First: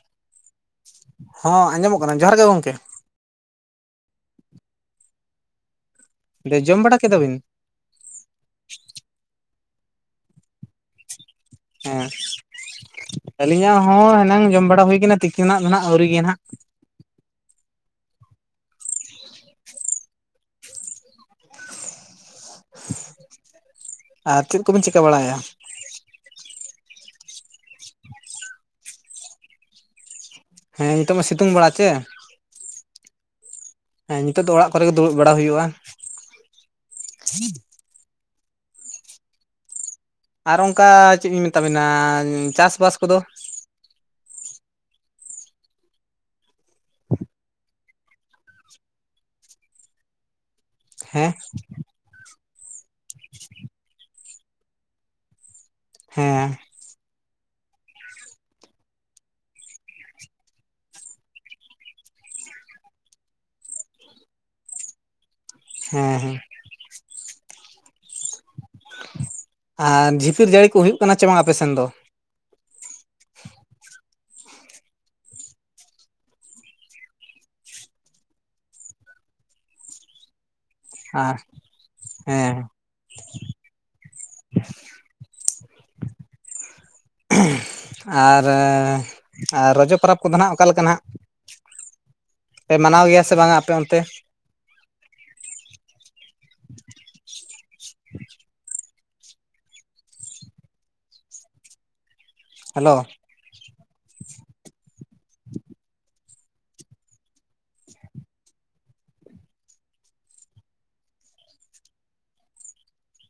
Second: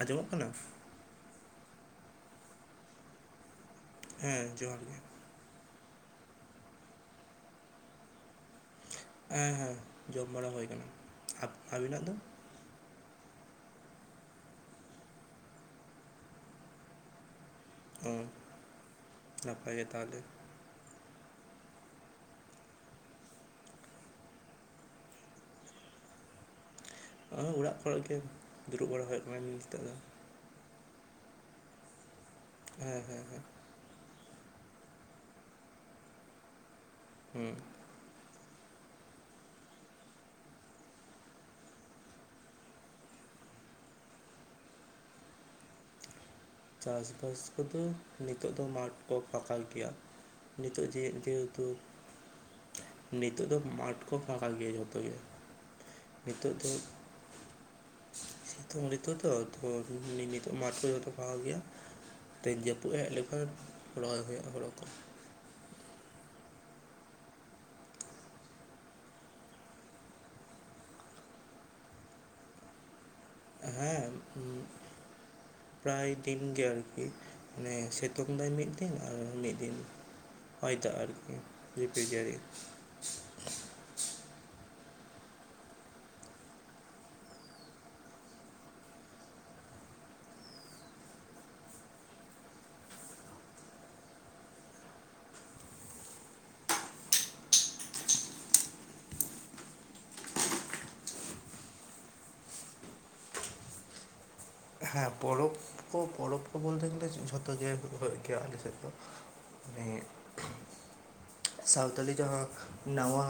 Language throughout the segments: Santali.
ᱟᱸᱡᱚᱢᱚᱜ ᱠᱟᱱᱟ? ᱦᱚᱸ ᱟᱸᱡᱚᱢᱚᱜ ᱠᱟᱱᱟ ᱡᱚᱦᱟᱨ ᱜᱮ ᱜᱚᱝᱠᱮ ᱦᱮᱸ ᱡᱚᱦᱟᱨ ᱜᱮ ᱡᱚᱢ ᱵᱟᱲᱟ ᱠᱮᱫᱟ ᱵᱤᱱ? ᱦᱮᱸ ᱦᱮᱸ ᱡᱚᱢ ᱵᱟᱲᱟ ᱦᱩᱭ ᱠᱟᱱᱟ᱾ ᱦᱮᱸ ᱟᱹᱞᱤᱧᱟᱜ ᱦᱚᱸ ᱮᱱᱟᱝ ᱡᱚᱢ ᱵᱟᱲᱟ ᱦᱩᱭ ᱠᱟᱱᱟ ᱛᱤᱠᱤᱱ ᱱᱟᱜ ᱫᱚ ᱱᱟᱦᱟᱜ ᱟᱹᱣᱨᱤ ᱜᱤ ᱱᱟᱦᱟᱜ ᱦᱚᱸ ᱱᱟᱯᱟᱭ ᱜᱮ ᱛᱟᱞᱦᱮ ᱟᱨ ᱪᱮᱫ ᱠᱚᱵᱤᱱ ᱪᱤᱠᱟ ᱵᱟᱲᱟᱭᱮᱜᱼᱟ? ᱚᱸ ᱚᱲᱟᱜ ᱠᱚᱨᱮᱜ ᱜᱮ ᱫᱩᱲᱩᱵ ᱵᱟᱲᱟ ᱦᱩᱭᱩᱜ ᱠᱟᱱᱟ ᱱᱤᱛᱚᱜ ᱫᱚ ᱦᱮᱸ ᱱᱤᱛᱚᱜ ᱢᱟ ᱥᱤᱛᱩᱝ ᱵᱮᱲᱟ ᱪᱮ ᱦᱮᱸ ᱦᱮᱸ ᱦᱮᱸ ᱦᱮᱸ ᱱᱤᱛᱚᱜ ᱫᱚ ᱚᱲᱟᱜ ᱠᱚᱨᱮ ᱜᱮ ᱫᱩᱲᱩᱵ ᱵᱟᱲᱟ ᱦᱩᱭᱩᱜᱼᱟ᱾ ᱦᱩᱸ ᱟᱨ ᱚᱝᱠᱟ ᱪᱮᱫ ᱤᱧ ᱢᱮᱛᱟ ᱵᱤᱱᱟ ᱪᱟᱥᱵᱟᱥ ᱠᱚᱫᱚ ᱪᱟᱥᱵᱟᱥ ᱠᱚᱫᱚ ᱱᱤᱛᱚᱜ ᱫᱚ ᱢᱟᱴᱷ ᱫᱚ ᱯᱷᱟᱠᱟᱞ ᱜᱮᱭᱟ᱾ ᱱᱤᱛᱚᱜ ᱡᱮ ᱦᱮᱸ ᱡᱮᱦᱮᱛᱩ ᱱᱤᱛᱚᱜ ᱫᱚ ᱢᱟᱴᱷ ᱠᱚ ᱯᱷᱟᱠᱟ ᱜᱮᱭᱟ ᱡᱷᱚᱛᱚ ᱜᱮ᱾ ᱦᱮᱸ ᱱᱤᱛᱚᱜ ᱫᱚ ᱥᱤᱛᱩᱝ ᱱᱤᱛᱚᱜ ᱫᱚ ᱛᱚ ᱱᱤ ᱱᱤᱛᱚᱜ ᱢᱟᱴᱷ ᱠᱚ ᱡᱚᱛᱚ ᱯᱷᱟᱠᱟ ᱜᱮᱭᱟ᱾ ᱛᱤᱧ ᱡᱟᱹᱯᱩᱫ ᱦᱮᱜ ᱞᱮᱠᱷᱟᱱ ᱨᱚᱦᱚᱭ ᱦᱩᱭᱩᱜᱼᱟ ᱦᱳᱲᱳ ᱠᱚ᱾ ᱦᱮᱸ ᱦᱮᱸ᱾ ᱟᱨ, ᱡᱷᱤᱯᱤᱨ ᱡᱟᱹᱲᱤ ᱠᱚ ᱦᱩᱭᱩᱜ ᱠᱟᱱᱟ ᱪᱮ ᱵᱟᱝ ᱟᱯᱮ ᱥᱮᱱ ᱫᱚ? ᱦᱮᱸ, ᱯᱨᱟᱭ ᱫᱤᱱ ᱜᱮ ᱟᱨᱠᱤ᱾ ᱱᱮ ᱥᱤᱛᱩᱝ ᱫᱟᱭ ᱢᱤᱫ ᱫᱤᱱ ᱟᱨ ᱢᱤᱫ ᱫᱤᱱ ᱦᱚᱭ ᱫᱟ ᱟᱨ ᱟᱨᱠᱤ, ᱡᱷᱤᱯᱤᱨ ᱡᱟᱹᱲᱤ᱾ ᱦᱮᱸ ᱟᱨ, ᱨᱚᱡᱚ ᱯᱟᱨᱚᱵᱽ ᱠᱚᱫᱚ ᱱᱟᱜ ᱚᱠᱟᱞᱮᱠᱟ ᱦᱟᱸᱜ? ᱯᱮ ᱢᱟᱱᱟᱣ ᱜᱮᱭᱟ ᱥᱮ ᱵᱟᱝᱟ ᱟᱯᱮ ᱚᱱᱛᱮ? ᱦᱮᱞᱳ᱾ ᱦᱮᱸ, ᱯᱚᱨᱚᱵᱽ ᱠᱚ ᱯᱚᱨᱚᱵᱽ ᱠᱚ ᱵᱚᱞᱛᱮ ᱜᱮᱞᱮ ᱡᱷᱚᱛᱚ ᱜᱮ ᱦᱩᱭᱩᱜ ᱜᱮᱭᱟ, ᱟᱞᱮ ᱥᱮᱫ ᱫᱚ᱾ ᱱᱤᱭᱟᱹ ᱥᱟᱶᱛᱟᱞᱤ ᱡᱟᱦᱟᱸ ᱱᱟᱣᱟ,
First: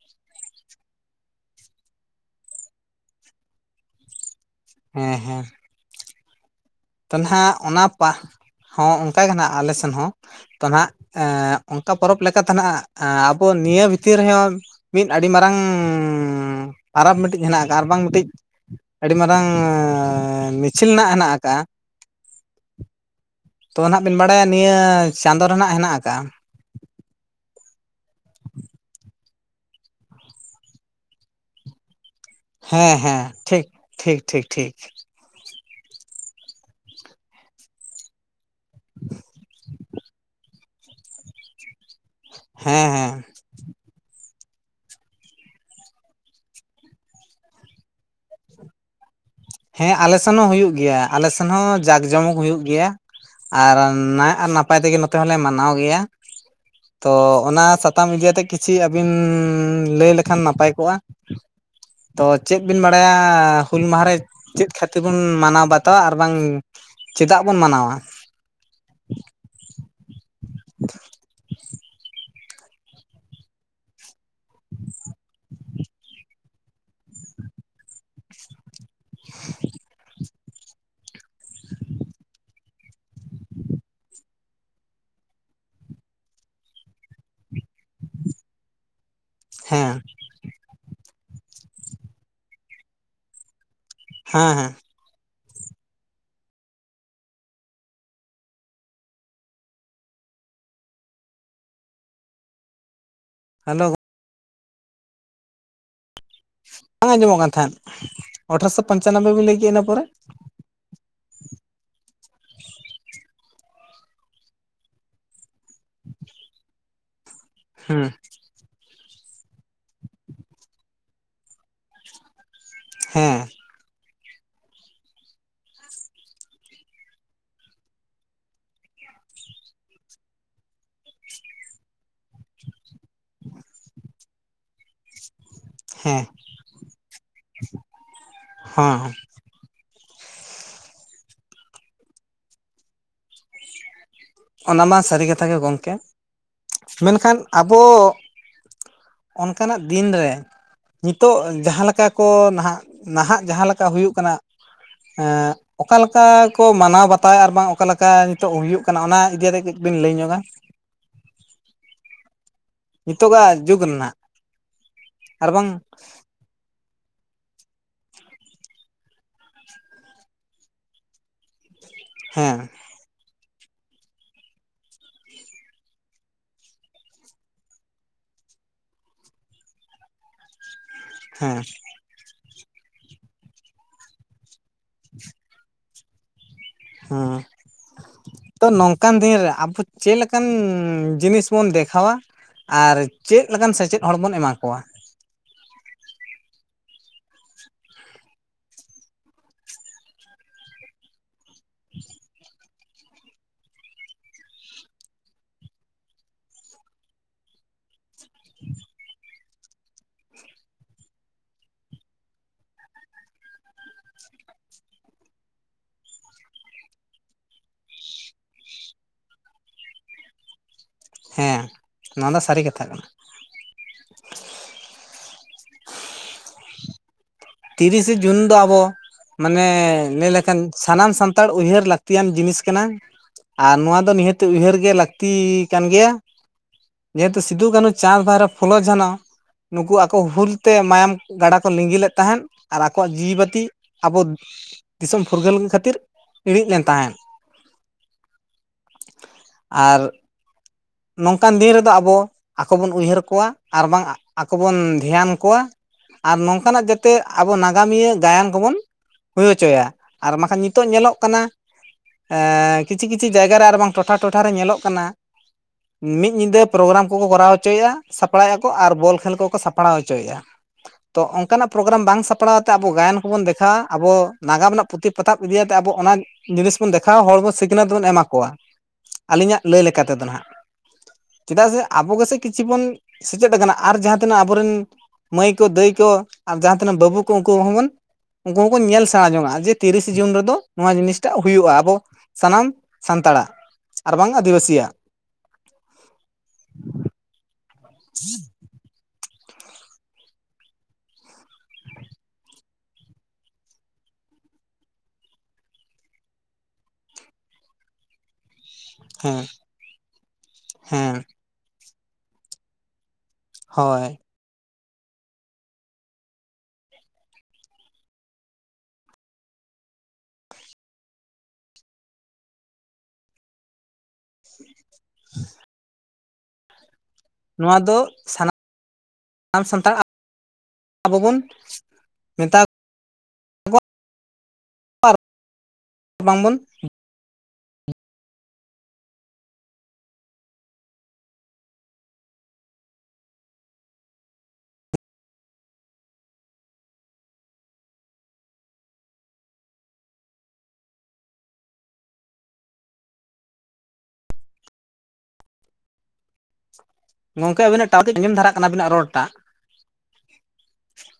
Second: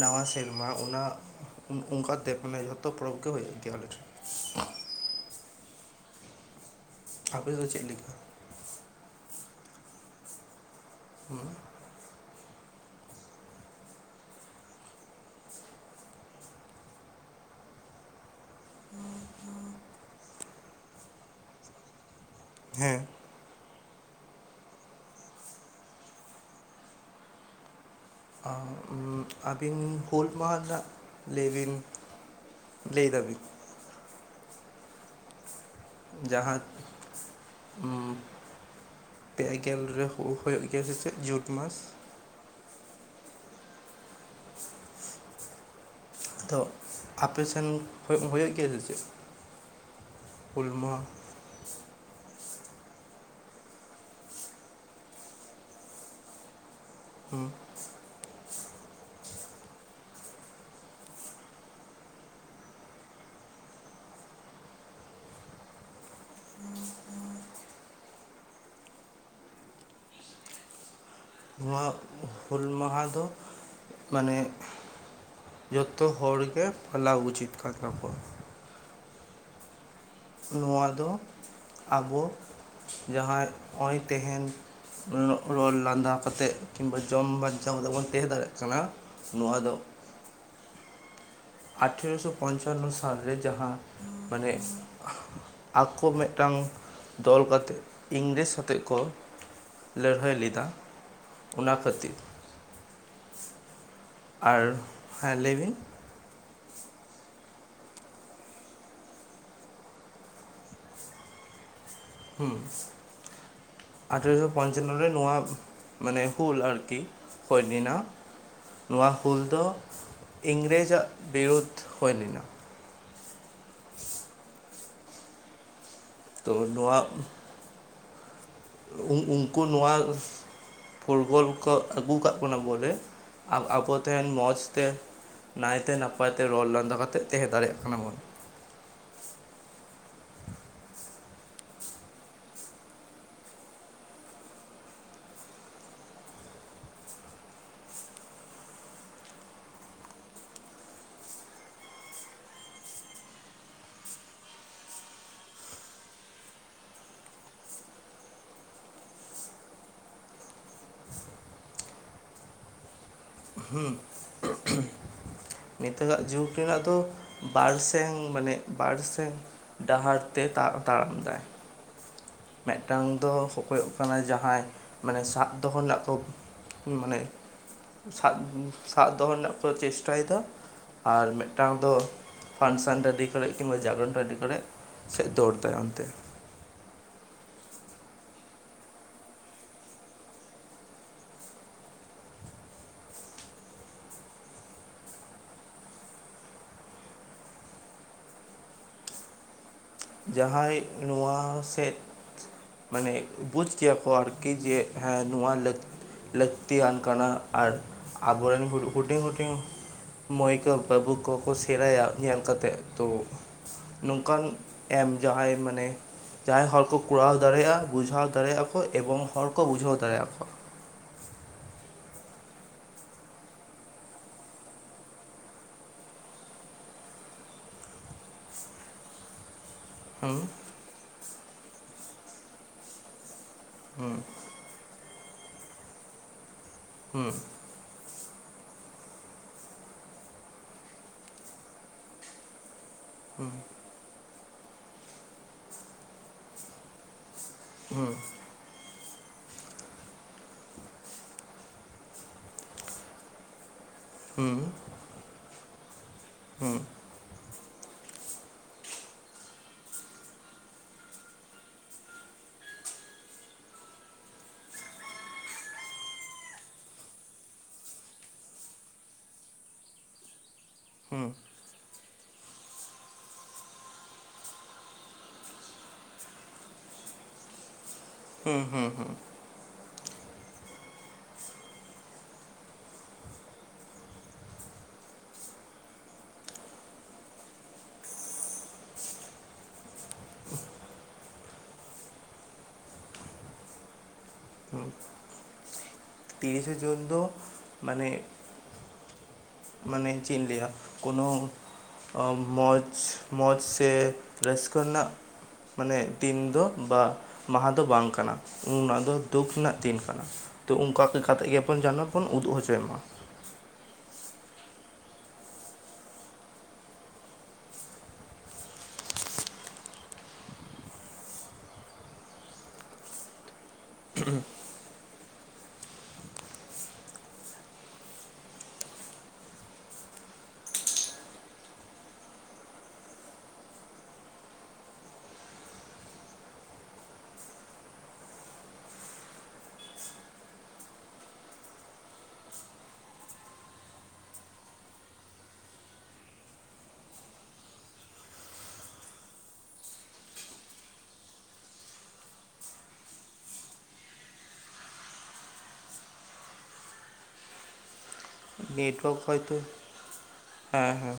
ᱱᱟᱣᱟ ᱥᱮᱨᱢᱟ ᱚᱱᱟ ᱚᱱ ᱚᱱᱠᱟᱛᱮ, ᱢᱟᱱᱮ ᱡᱷᱚᱛᱚ ᱯᱚᱨᱚᱵᱽ ᱜᱮ ᱦᱩᱭᱩᱜ ᱜᱮᱭᱟ ᱟᱞᱮ ᱴᱷᱮᱱ᱾ ᱦᱮᱸ ᱦᱮᱸ᱾ ᱛᱟᱦᱚᱞᱮ ᱟᱯᱮ ᱦᱟᱸᱜ ᱫᱚ ᱪᱮᱫ ᱚᱱᱟ ᱞᱮᱠᱟ ᱯᱟᱦ, ᱦᱚᱸ ᱚᱱᱠᱟᱜᱮ ᱦᱟᱸᱜ ᱟᱞᱮ ᱥᱮᱱ ᱦᱚᱸ᱾ ᱛᱚ ᱱᱟᱦᱟᱜ, ᱚᱱᱠᱟ ᱯᱚᱨᱚᱵᱽ ᱞᱮᱠᱟᱛᱮ ᱱᱟᱦᱱᱟᱜ ᱟᱵᱚ ᱱᱤᱭᱟᱹ ᱵᱷᱤᱛᱤᱨ ᱨᱮᱦᱚᱸ ᱢᱤᱫ ᱟᱹᱰᱤ ᱢᱟᱨᱟᱝ ᱯᱟᱨᱟᱵᱽ ᱢᱤᱫᱴᱤᱡ ᱦᱮᱱᱟᱜ ᱟᱠᱟᱫᱼᱟ᱾ ᱟᱨ ᱵᱟᱝ ᱢᱤᱫᱴᱤᱡ ᱟᱹᱰᱤ ᱢᱟᱨᱟᱝ ᱮᱸᱻ ᱢᱤᱪᱷᱤᱞ ᱱᱟᱜ ᱦᱮᱱᱟᱜ ᱟᱠᱟᱟᱜᱼᱟ᱾ ᱦᱮᱸ᱾ ᱛᱚ ᱱᱟᱦᱟᱜ ᱵᱤᱱ ᱵᱟᱲᱟᱭᱟ, ᱱᱤᱭᱟᱹ ᱪᱟᱸᱫᱳ ᱨᱮᱱᱟᱜ ᱦᱮᱱᱟᱜ ᱟᱠᱟᱜᱼᱟ᱾ ᱟ᱾ [inaudible] ᱟᱹᱵᱤᱱ ᱦᱩᱞ ᱢᱟᱦᱟ ᱨᱮᱱᱟᱜ ᱞᱟᱹᱭ ᱵᱤᱱ᱾ ᱦᱮᱸ ᱞᱟᱹᱭ ᱦᱮᱸ, ᱫᱟᱵᱤᱱ ᱴᱷᱤᱠ ᱴᱷᱤᱠ ᱴᱷᱤᱠ ᱴᱷᱤᱠ᱾ ᱡᱟᱦᱟᱸ, ᱩᱢ ᱯᱮ ᱜᱮᱞ ᱨᱮ ᱦᱩᱞ ᱦᱩᱭᱩᱜ᱾ [unintelligible] ᱡᱩᱱ ᱢᱟᱥ᱾ ᱦᱮᱸ ᱦᱮᱸ᱾ ᱛᱚ, ᱟᱯᱮ ᱥᱮᱱ ᱦᱚᱭ ᱦᱩᱭᱩᱜ ᱜᱮᱭᱟ ᱥᱮ ᱪᱮᱫ? ᱦᱮᱸ, ᱟᱞᱮ ᱥᱮᱱ ᱦᱚᱸ ᱦᱩᱞ ᱦᱩᱭᱩᱜ ᱜᱮᱭᱟ, ᱢᱟᱦᱟ ᱟᱞᱮ ᱥᱮᱱ ᱦᱚᱸ ᱡᱟᱠ ᱡᱚᱢᱚᱠ ᱦᱩᱭᱩᱜ ᱜᱮᱭᱟ᱾ ᱟᱨ, ᱱᱟ ᱟᱨ ᱱᱟᱯᱟᱭ ᱛᱮᱜᱮ ᱱᱚᱛᱮ ᱦᱚᱸᱞᱮ ᱢᱟᱱᱟᱣ ᱜᱮᱭᱟ᱾ ᱛᱚ, ᱚᱱᱟ ᱥᱟᱛᱟᱢ ᱤᱫᱤ ᱟᱛᱮ ᱠᱤᱪᱷᱤ ᱟᱹᱵᱤᱱ ᱞᱟᱹᱭ ᱞᱮᱠᱷᱟᱱ ᱱᱟᱯᱟᱭ ᱠᱚᱜᱼᱟ᱾ ᱛᱚ ᱪᱮᱫ ᱵᱤᱱ ᱵᱟᱲᱟᱭᱟ ᱦᱩᱞ ᱢᱟᱦᱟ ᱨᱮ ᱪᱮᱫ ᱠᱷᱟᱹᱛᱤᱨ ᱵᱚᱱ ᱢᱟᱱᱟᱣ ᱵᱟᱛᱟᱣᱟ, ᱟᱨ ᱵᱟᱝ ᱪᱮᱫᱟᱜ ᱵᱚᱱ ᱢᱟᱱᱟᱣᱟ? [unintelligible] ᱦᱩᱞ ᱢᱟᱦᱟ ᱫᱚ ᱢᱟᱱᱮ [inaudible] ᱡᱚᱛᱚ ᱦᱚᱲᱜᱮ ᱯᱟᱞᱟᱣ ᱩᱪᱤᱛ ᱠᱟᱱ ᱛᱟᱵᱚᱣᱟ᱾ [inaudible] ᱱᱚᱣᱟ ᱫᱚ ᱟᱵᱚ ᱡᱟᱦᱟᱸᱭ ᱱᱚᱜᱚᱭ ᱛᱮᱦᱮᱱ᱾ ᱨᱚᱲ ᱞᱟᱸᱫᱟ ᱠᱟᱛᱮᱫ, ᱠᱤᱢᱵᱟ ᱡᱚᱢ ᱵᱟᱧᱪᱟᱣ ᱠᱟᱛᱮᱜ ᱵᱚᱱ ᱛᱟᱦᱮᱸ ᱫᱟᱲᱮᱭᱟᱜ ᱠᱟᱱᱟ᱾ ᱱᱚᱣᱟ ᱫᱚ ᱦᱮᱸ ᱟᱴᱷᱮᱨᱚᱥᱚ ᱯᱚᱧᱪᱟᱱᱱᱚ ᱥᱟᱞᱨᱮ ᱡᱟᱦᱟᱸ ᱦᱮᱸ ᱢᱟᱱᱮ ᱦᱮᱸ ᱟᱠᱚ ᱢᱤᱫᱴᱟᱝ ᱫᱚᱞ ᱠᱟᱛᱮᱫ ᱤᱝᱨᱮᱡᱽ ᱥᱟᱛᱮᱜ ᱠᱚ ᱞᱟᱹᱲᱦᱟᱹᱭ ᱞᱮᱫᱟ ᱚᱱᱟ ᱠᱷᱟᱹᱛᱤᱨ ᱦᱮᱞᱳ ᱟᱨ ᱦᱮ ᱞᱟᱹᱭ ᱵᱤᱱ ᱵᱟᱝ ᱟᱸᱡᱚᱢᱚᱜ ᱠᱟᱱ ᱛᱟᱦᱮᱸᱫ ᱟᱴᱷᱨᱚᱥᱚ ᱯᱚᱪᱟᱱᱚᱵᱵᱚᱭ ᱵᱤᱱ ᱞᱟᱹᱭ ᱠᱮᱫᱮᱫᱼᱟ ᱤᱱᱟ ᱯᱚᱨᱮ? [unintelligible] ᱟᱴᱷᱮᱨᱚᱥᱚ ᱯᱚᱧᱪᱟᱱᱱᱚ ᱨᱮ ᱱᱚᱣᱟ ᱢᱟᱱᱮ ᱦᱩᱞ ᱟᱨᱠᱤ ᱦᱩᱭ ᱞᱮᱱᱟ ᱾ ᱦᱮᱸ ᱱᱚᱣᱟ ᱦᱩᱞ ᱫᱚ ᱤᱝᱨᱮᱡᱽᱟᱜ ᱵᱤᱨᱩᱫ ᱦᱩᱭ ᱞᱮᱱᱟ ᱾ ᱦᱮᱸ ᱛᱚ ᱱᱚᱣᱟ ᱩᱱᱠᱩ ᱱᱚᱣᱟ ᱯᱷᱩᱨᱜᱟᱹᱞ ᱠᱚ ᱟᱹᱜᱩ ᱟᱠᱟᱫ ᱵᱚᱱᱟ ᱵᱚᱞᱮ ᱟᱵᱚ ᱛᱮᱦᱮᱧ ᱢᱚᱡᱽ ᱛᱮ ᱱᱟᱭᱛᱮ ᱦᱮᱸ ᱱᱟᱯᱟᱭ ᱛᱮ ᱨᱚᱲ ᱞᱟᱸᱫᱟ ᱠᱟᱛᱮ ᱛᱟᱦᱮᱸ ᱫᱟᱲᱮᱭᱟᱜ ᱠᱟᱱᱟ ᱵᱚᱱ ᱾ ᱦᱮᱸ ᱚᱱᱟ ᱢᱟ ᱥᱟᱹᱨᱤ ᱠᱟᱛᱷᱟ ᱜᱮ ᱜᱚᱢᱠᱮ, ᱢᱮᱱᱠᱷᱟᱱ ᱟᱵᱚᱼ ᱚᱱᱠᱟᱱᱟᱜ ᱫᱤᱱ ᱨᱮ ᱱᱤᱛᱚᱜ ᱡᱟᱦᱟᱸ ᱞᱮᱠᱟ ᱠᱚ ᱱᱟᱦᱟᱜ ᱱᱟᱦᱟᱜ ᱡᱟᱦᱟᱸ ᱞᱮᱠᱟ ᱦᱩᱭᱩᱜ ᱠᱟᱱᱟ, ᱮᱸ ᱚᱠᱟ ᱞᱮᱠᱟ ᱠᱚ ᱢᱟᱱᱟᱣ ᱵᱟᱛᱟᱣᱮᱫ ᱟᱨ ᱵᱟᱝ ᱚᱠᱟ ᱞᱮᱠᱟ ᱱᱤᱛᱚᱜ ᱦᱩᱭᱩᱜ ᱠᱟᱱᱟ, ᱚᱱᱟ ᱤᱫᱤᱭᱟᱛᱮ ᱠᱟᱹᱡ ᱵᱤᱱ ᱞᱟᱹᱭ ᱧᱚᱜ-ᱟ? ᱱᱤᱛᱚᱜᱟᱜ ᱡᱩᱜᱽ ᱨᱮᱱᱟᱜ? ᱟᱨ ᱵᱟᱝ ᱱᱤᱛᱚᱜᱟᱜ ᱡᱩᱜᱽ ᱩᱱᱠᱤᱱᱟᱜ ᱫᱚ ᱵᱟᱨᱥᱝ ᱢᱟᱱᱮ ᱵᱟᱨᱥᱮᱱ ᱰᱟᱦᱟᱨ ᱛᱮ [inaudible] ᱛᱟᱲᱟᱢᱫᱟᱭ ᱦᱮᱸ ᱢᱤᱫᱴᱟᱝ ᱫᱚ ᱠᱚᱠᱚᱭᱚᱜ ᱠᱟᱱᱟ ᱡᱟᱦᱟᱸᱭ ᱢᱟᱱᱮ ᱥᱟᱵ ᱫᱚᱦᱚ ᱨᱮᱱᱟᱜ ᱠᱚ ᱢᱟᱱᱮ ᱥᱟᱵ ᱥᱟᱵ ᱫᱚᱦᱚ ᱨᱮᱱᱟᱜ ᱠᱚ ᱪᱮᱥᱴᱟᱭᱮᱫᱟ ᱟᱨ ᱦᱮᱸ ᱢᱤᱫᱴᱟᱝ ᱫᱚ ᱯᱷᱟᱱᱥᱮᱱ ᱴᱟᱸᱰᱤ ᱠᱚᱨᱮ ᱠᱤᱝᱵᱟ ᱡᱟᱜᱨᱚᱱ ᱴᱟᱸᱰᱤ ᱠᱚᱨᱮ ᱥᱮᱫ ᱫᱚᱲ ᱛᱟᱭ ᱚᱱᱛᱮ [inaudible] ᱦᱩᱸ ᱛᱚ ᱱᱚᱝᱠᱟᱱ ᱫᱤᱱ ᱨᱮ ᱟᱵᱚ ᱪᱮᱫ ᱞᱮᱠᱟᱱ ᱡᱤᱱᱤᱥ ᱵᱚᱱ ᱫᱮᱠᱷᱟᱣᱟ, ᱟᱨ ᱪᱮᱫ ᱞᱮᱠᱟᱱ ᱥᱮᱪᱮᱫ ᱦᱚᱲ ᱵᱚᱱ ᱮᱢᱟ ᱠᱚᱣᱟ? ᱡᱟᱦᱟᱸᱭ ᱱᱚᱣᱟ ᱥᱮᱫ ᱢᱟᱱᱮ ᱵᱩᱡᱽ ᱠᱮᱭᱟᱠᱚ ᱟᱨᱠᱤ ᱡᱮ ᱦᱮᱸ ᱱᱚᱣᱟ ᱞᱟᱹᱠ ᱞᱟᱹᱠᱛᱤᱭᱟᱱ ᱠᱟᱱᱟ ᱟᱨ ᱟᱵᱚᱨᱮᱱ ᱦᱩᱰᱤᱧ ᱦᱩᱰᱤᱧ ᱢᱟᱹᱭ ᱠᱚ ᱵᱟᱹᱵᱩ ᱠᱚᱠᱚ ᱥᱮᱬᱟᱭᱟ ᱧᱮ ᱠᱟᱮᱫ ᱛᱚ ᱱᱚᱝᱠᱟᱱ ᱮᱢ ᱡᱟᱦᱟᱸᱟᱭ ᱢᱟᱱᱮ ᱡᱟᱦᱟᱸᱭ ᱦᱚᱲ ᱠᱚ ᱠᱚᱨᱟᱣ ᱫᱟᱲᱮᱭᱟᱜᱼᱟ ᱵᱩᱡᱷᱟᱹᱣ ᱫᱟᱲᱮᱭᱟᱜᱼᱟ ᱠᱚ ᱮᱵᱚᱝ ᱦᱚᱲ ᱠᱚ ᱵᱩᱡᱷᱟᱹᱣ ᱫᱟᱲᱮᱭᱟᱜᱼᱟ ᱠᱚᱣᱟ ᱾ ᱦᱮᱸ ᱱᱚᱣᱟ ᱫᱚ ᱥᱟᱨᱤ ᱠᱟᱛᱷᱟ ᱠᱟᱱᱟ᱿ ᱛᱤᱨᱤᱥᱮ ᱡᱩᱱ ᱫᱚ ᱟᱵᱚ ᱢᱟᱱᱮ ᱞᱟᱹᱭ ᱦᱩᱸ ᱞᱮᱠᱷᱟᱱ ᱥᱟᱱᱟᱢ ᱥᱟᱱᱛᱟᱲ ᱩᱭᱦᱟᱹᱨ ᱞᱟᱹᱠᱛᱤᱭᱟᱱ ᱡᱤᱱᱤᱥ ᱠᱟᱱᱟ᱾ ᱟᱨ ᱱᱚᱣᱟ ᱫᱚ ᱦᱩᱸ ᱱᱤᱦᱟᱹᱛ ᱩᱭᱦᱟᱹᱨ ᱜᱮ ᱞᱟᱹᱠᱛᱤ ᱠᱟᱱ ᱜᱮᱭᱟ᱾ ᱦᱩᱸ ᱡᱮᱦᱮᱛᱩ ᱥᱤᱫᱩ ᱠᱟᱹᱱᱦᱩ, ᱪᱟᱸᱫ ᱵᱟᱭᱨᱟ, ᱯᱷᱩᱞ ᱡᱷᱟᱱᱚ ᱱᱩᱠᱩ ᱟᱠᱚ ᱦᱩᱞ ᱛᱮ ᱢᱟᱭᱟᱢ ᱜᱟᱰᱟ ᱠᱚ ᱞᱤᱸᱜᱤᱮᱫ ᱛᱟᱦᱮᱱ ᱟᱨ ᱟᱠᱚᱣᱟᱜ ᱡᱤᱣᱤ ᱵᱟᱹᱛᱤ ᱟᱵᱚ ᱫᱤᱥᱚᱢ ᱯᱷᱩᱨᱜᱟᱹᱞ ᱠᱷᱟᱹᱛᱤᱨ ᱤᱬᱤᱡ ᱞᱮᱱ ᱛᱟᱦᱮᱸᱫ᱾ ᱦᱩᱸ ᱾ ᱟᱨ ᱱᱚᱝᱠᱟᱱ ᱫᱤᱱ ᱨᱮᱫᱚ ᱟᱵᱚ ᱟᱠᱚ ᱵᱚᱱ ᱩᱭᱦᱟᱹᱨ ᱠᱚᱣᱟ ᱟᱨ ᱵᱟᱝ ᱟᱠᱚ ᱦᱩᱸ ᱦᱩᱸ ᱵᱚᱱ ᱫᱷᱮᱭᱟᱱ ᱠᱚᱣᱟ ᱾ ᱟᱨ ᱱᱚᱝᱠᱟᱱᱟᱜ ᱦᱩᱸ ᱡᱟᱛᱮ ᱟᱵᱚ ᱱᱟᱜᱟᱢᱤᱭᱟᱹ ᱜᱟᱭᱟᱱ ᱠᱚᱵᱚᱱ ᱦᱩᱭ ᱦᱚᱪᱚᱭᱟ ᱟᱨ ᱵᱟᱝᱠᱷᱟᱱ ᱱᱤᱛᱚᱜ ᱧᱮᱞᱚᱜ ᱠᱟᱱᱟ ᱮᱸ ᱠᱤᱪᱷᱤᱩ ᱠᱤᱪᱷᱩ ᱡᱟᱭᱜᱟ ᱨᱮ ᱟᱨᱵᱟᱝ ᱴᱚᱴᱷᱟ ᱴᱚᱴᱷᱟ ᱨᱮ ᱧᱮᱞᱚᱜ ᱠᱟᱱᱟ ᱢᱤᱫ ᱧᱤᱫᱟᱹ ᱯᱨᱚᱜᱨᱟᱢ ᱠᱚᱠᱚ ᱠᱚᱨᱟᱣ ᱦᱚᱪᱚᱭᱮᱫᱼᱟ ᱥᱟᱯᱲᱟᱭᱮᱫᱼᱟ ᱠᱚ ᱟᱨ ᱵᱚᱞ ᱠᱷᱮᱞ ᱠᱚᱠᱚ ᱥᱟᱯᱲᱟᱣ ᱦᱚᱪᱚᱭᱮᱫᱼᱟ ᱾ ᱛᱚ ᱦᱩᱸ ᱚᱱᱠᱟᱱᱟᱜ ᱯᱨᱚᱜᱨᱟᱢ ᱵᱟᱝ ᱥᱟᱯᱲᱟᱣ ᱟᱛᱮ ᱟᱵᱚ ᱜᱟᱭᱟᱱ ᱠᱚᱵᱚᱱ ᱫᱮᱠᱷᱟᱣᱟ ᱟᱵᱚ ᱱᱟᱜᱟᱢ ᱨᱮᱱᱟᱜ ᱯᱩᱛᱷᱤ ᱯᱟᱛᱟᱵ ᱤᱫᱤ ᱟᱛᱮ ᱟᱵᱚ ᱚᱱᱟ ᱡᱤᱱᱤᱥ ᱵᱚᱱ ᱫᱮᱠᱷᱟᱣᱟ ᱦᱚᱲ ᱵᱚ ᱥᱤᱠᱷᱱᱟᱹᱛ ᱵᱚᱱ ᱮᱢᱟ ᱠᱚᱣᱟ ᱾ ᱦᱩᱸ ᱟᱹᱞᱤᱧᱟᱜ ᱞᱟᱹᱭ ᱞᱮᱠᱟ ᱛᱮᱫᱚ ᱱᱟᱦᱜ ᱾ ᱪᱮᱫᱟᱜ ᱥᱮ ᱟᱵᱚ ᱜᱮᱥᱮ ᱠᱤᱪᱷᱩ ᱵᱚᱱ ᱥᱮᱪᱮᱫ ᱟᱠᱟᱱᱟ ᱟᱨ ᱡᱟᱦᱟᱸ ᱛᱤᱱᱟᱹᱜ ᱟᱵᱚᱨᱮᱱ ᱢᱟᱹᱭ ᱠᱚ ᱫᱟᱹᱭ ᱠᱚ ᱟᱨ ᱡᱟᱦᱟᱸ ᱛᱤᱱᱟᱹᱜ ᱵᱟᱹᱵᱩ ᱠᱚ ᱩᱱᱠᱩ ᱦᱚᱸᱵᱚᱱ ᱩᱱᱠᱩ ᱦᱚᱸᱠᱚ ᱧᱮᱞ ᱥᱮᱬᱟ ᱡᱚᱝᱟᱜ-ᱟ ᱡᱮ ᱛᱤᱨᱤᱥᱮ ᱡᱩᱱ ᱨᱮᱫᱚ ᱱᱚᱣᱟ ᱡᱤᱱᱤᱥᱴᱟᱜ ᱦᱩᱭᱩᱜᱼᱟ, ᱟᱵᱚ ᱥᱟᱱᱟᱢ ᱥᱟᱱᱛᱟᱲᱟᱜ ᱟᱨ ᱵᱟᱝ ᱦᱩᱸ ᱟᱹᱫᱤᱵᱟᱹᱥᱤᱭᱟᱜ ᱾ ᱛᱤᱨᱤᱥᱮ ᱡᱩᱱ ᱫᱚ ᱢᱟᱱᱮ ᱢᱟᱱᱮ ᱪᱮᱫ ᱤᱧ ᱞᱟᱹᱭᱟ ᱠᱚᱱᱳ ᱢᱚᱡᱽ ᱢᱚᱡᱽ ᱥᱮ ᱨᱟᱹᱥᱠᱟᱹ ᱨᱮᱱᱟᱜ ᱢᱟᱱᱮ ᱫᱤᱱ ᱫᱚ ᱵᱟ ᱢᱟᱦᱟᱸ ᱫᱚ ᱵᱟᱝ ᱠᱟᱱᱟ ᱾ ᱚᱱᱟ ᱫᱚ ᱦᱮᱸ ᱫᱩᱠ ᱨᱮᱱᱟᱜ ᱫᱤᱱ ᱠᱟᱱᱟ, ᱛᱚ ᱚᱱᱠᱟ ᱦᱮᱸ ᱠᱟᱛᱮᱫ ᱜᱮᱵᱚᱱ ᱡᱮᱱᱚ ᱵᱚᱱ ᱩᱫᱩᱜ ᱦᱚᱪᱚᱭ ᱢᱟ ᱾ ᱦᱚᱭ ᱾ [unintelligible] ᱱᱚᱣᱟ ᱫᱚ ᱥᱟᱱᱟ ᱟᱢ ᱥᱟᱱᱛᱟᱲ ᱟᱵᱚ ᱵᱚᱱ ᱢᱮᱛᱟ ᱵᱟᱝ ᱵᱚᱱ ᱜᱚᱝᱠᱮ ᱟᱵᱤᱱᱟᱜ ᱴᱟᱣᱟᱨ ᱠᱟᱹᱡ ᱟᱸᱡᱚᱢ ᱫᱷᱟᱨᱟᱜ ᱠᱟᱱᱟ ᱟᱵᱤᱱᱟᱜ ᱨᱚᱲ ᱱᱮᱴᱣᱟᱨᱠ ᱴᱟᱜ ᱾ ᱦᱚᱭᱛᱳ ᱦᱮᱸ ᱦᱮᱸ ᱾